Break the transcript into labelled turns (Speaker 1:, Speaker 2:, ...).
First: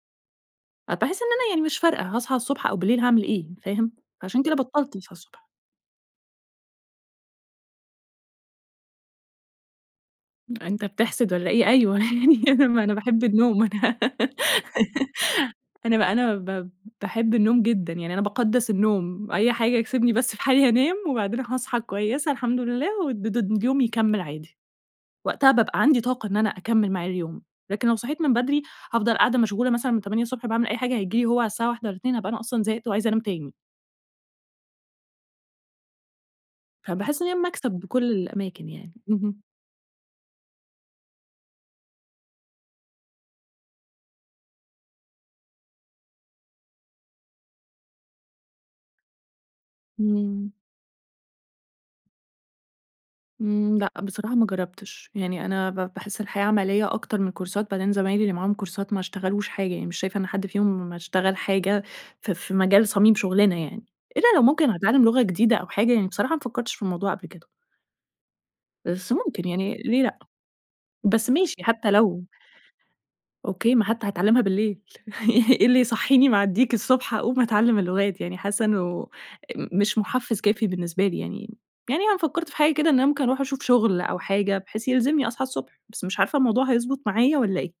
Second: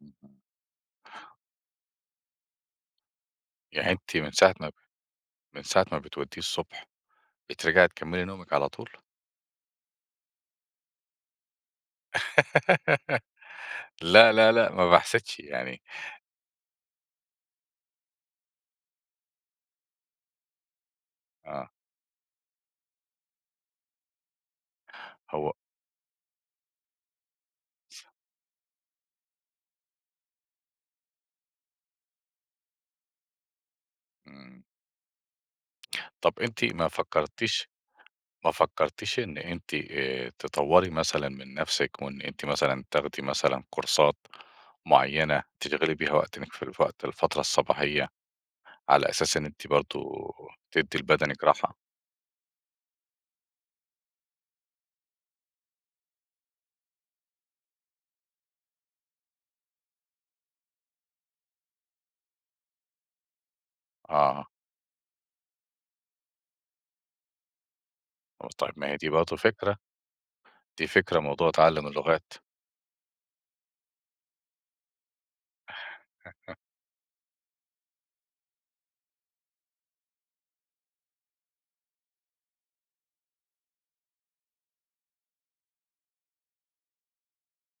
Speaker 1: [unintelligible]
Speaker 2: أ باحس إن أنا يعني مش فارقة، هاصحي الصبح أو بالليل هاعمل إيه؟
Speaker 1: يعني
Speaker 2: فاهم؟
Speaker 1: أنتِ مِن
Speaker 2: فعشان
Speaker 1: ساعة
Speaker 2: كده
Speaker 1: ما ب
Speaker 2: بطلت أصحي الصبح.
Speaker 1: من ساعة ما بتوديه الصبح، بترجعي تكملي نومِك على طول؟
Speaker 2: أنتَ بِتحسد والّا إيه؟ أيوه، يعني ما أنا باحب النوم أنا
Speaker 1: لأ، لأ، لأ ما باحسدش يعني
Speaker 2: أنا أنا ب باحب النوم جدًا، يعني أنا باقدس النوم، أي حاجة سيبني بس في حالي هانام، وبعدين
Speaker 1: آه.
Speaker 2: هاصحي كويسة الحمد لله والد د واليوم يكمل عادي. وقتها
Speaker 1: هو
Speaker 2: بابقى عندي طاقة إن أنا أكمل معاه اليوم، لكن لو صحيت من بدري هافضل قاعدة مشغولة مثلًا من 8:00 الصبح باعمل أي حاجة، هييجي لي هو على الساعة 13:00 والّا 14:00 هابقى أصلًا زهقت وعايزة أنام تاني.
Speaker 1: امم. طب أنتِ ما
Speaker 2: فباحس إن هي
Speaker 1: فكرتيش
Speaker 2: مكسب بكل
Speaker 1: ما
Speaker 2: الأماكن يعني.
Speaker 1: فكرتيش إن
Speaker 2: اهم.
Speaker 1: أنتِ آآ تطوري مثلًا من نفسِك، وإن أنتِ مثلًا تاخدي مثلًا كورسات معينة تشغلي بيها وقت من فال في وقت الفترة الصباحية؟ على أساس إن أنتِ برضو
Speaker 2: امم.
Speaker 1: تدِّي لبدنِك راحة.
Speaker 2: امم، لأ، بصراحة ما جربتش، يعني أنا ب باحس الحياة عملية أكتر من كورسات بعدين زمايلي اللي معاهم كورسات ما اشتغلوش حاجة يعني، مش شايفة إن حد فيهم اشتغل حاجة ف في مجال صميم شُغلنا يعني. إلا لو
Speaker 1: آه.
Speaker 2: ممكن هيتعلم لغة جديدة أو حاجة يعني، بصراحة ما فكرتش في الموضوع قبل كده.
Speaker 1: [unintelligible] آه طيب ما هي دي
Speaker 2: بس
Speaker 1: برضو
Speaker 2: ممكن يعني،
Speaker 1: فكرة،
Speaker 2: ليه لأ؟
Speaker 1: دي فكرة
Speaker 2: بس
Speaker 1: موضوع
Speaker 2: ماشي،
Speaker 1: تعلم
Speaker 2: حتى لو
Speaker 1: اللغات.
Speaker 2: أوكي، ما حتي هاتعلمها بالليل إيه اللي هيصحيني مع الديك الصبح أقوم أتعلم اللغات يعني، حاسة إنه ام مش محفز كافي بالنسبه لي يعني، يعني أنا فكرت في حاجة كده إن أنا ممكن أروح أشوف شغل أو حاجة بحيث يلزمني أصحى الصبح، بس مش عارفة الموضوع هيضبط معايا والّا إيه؟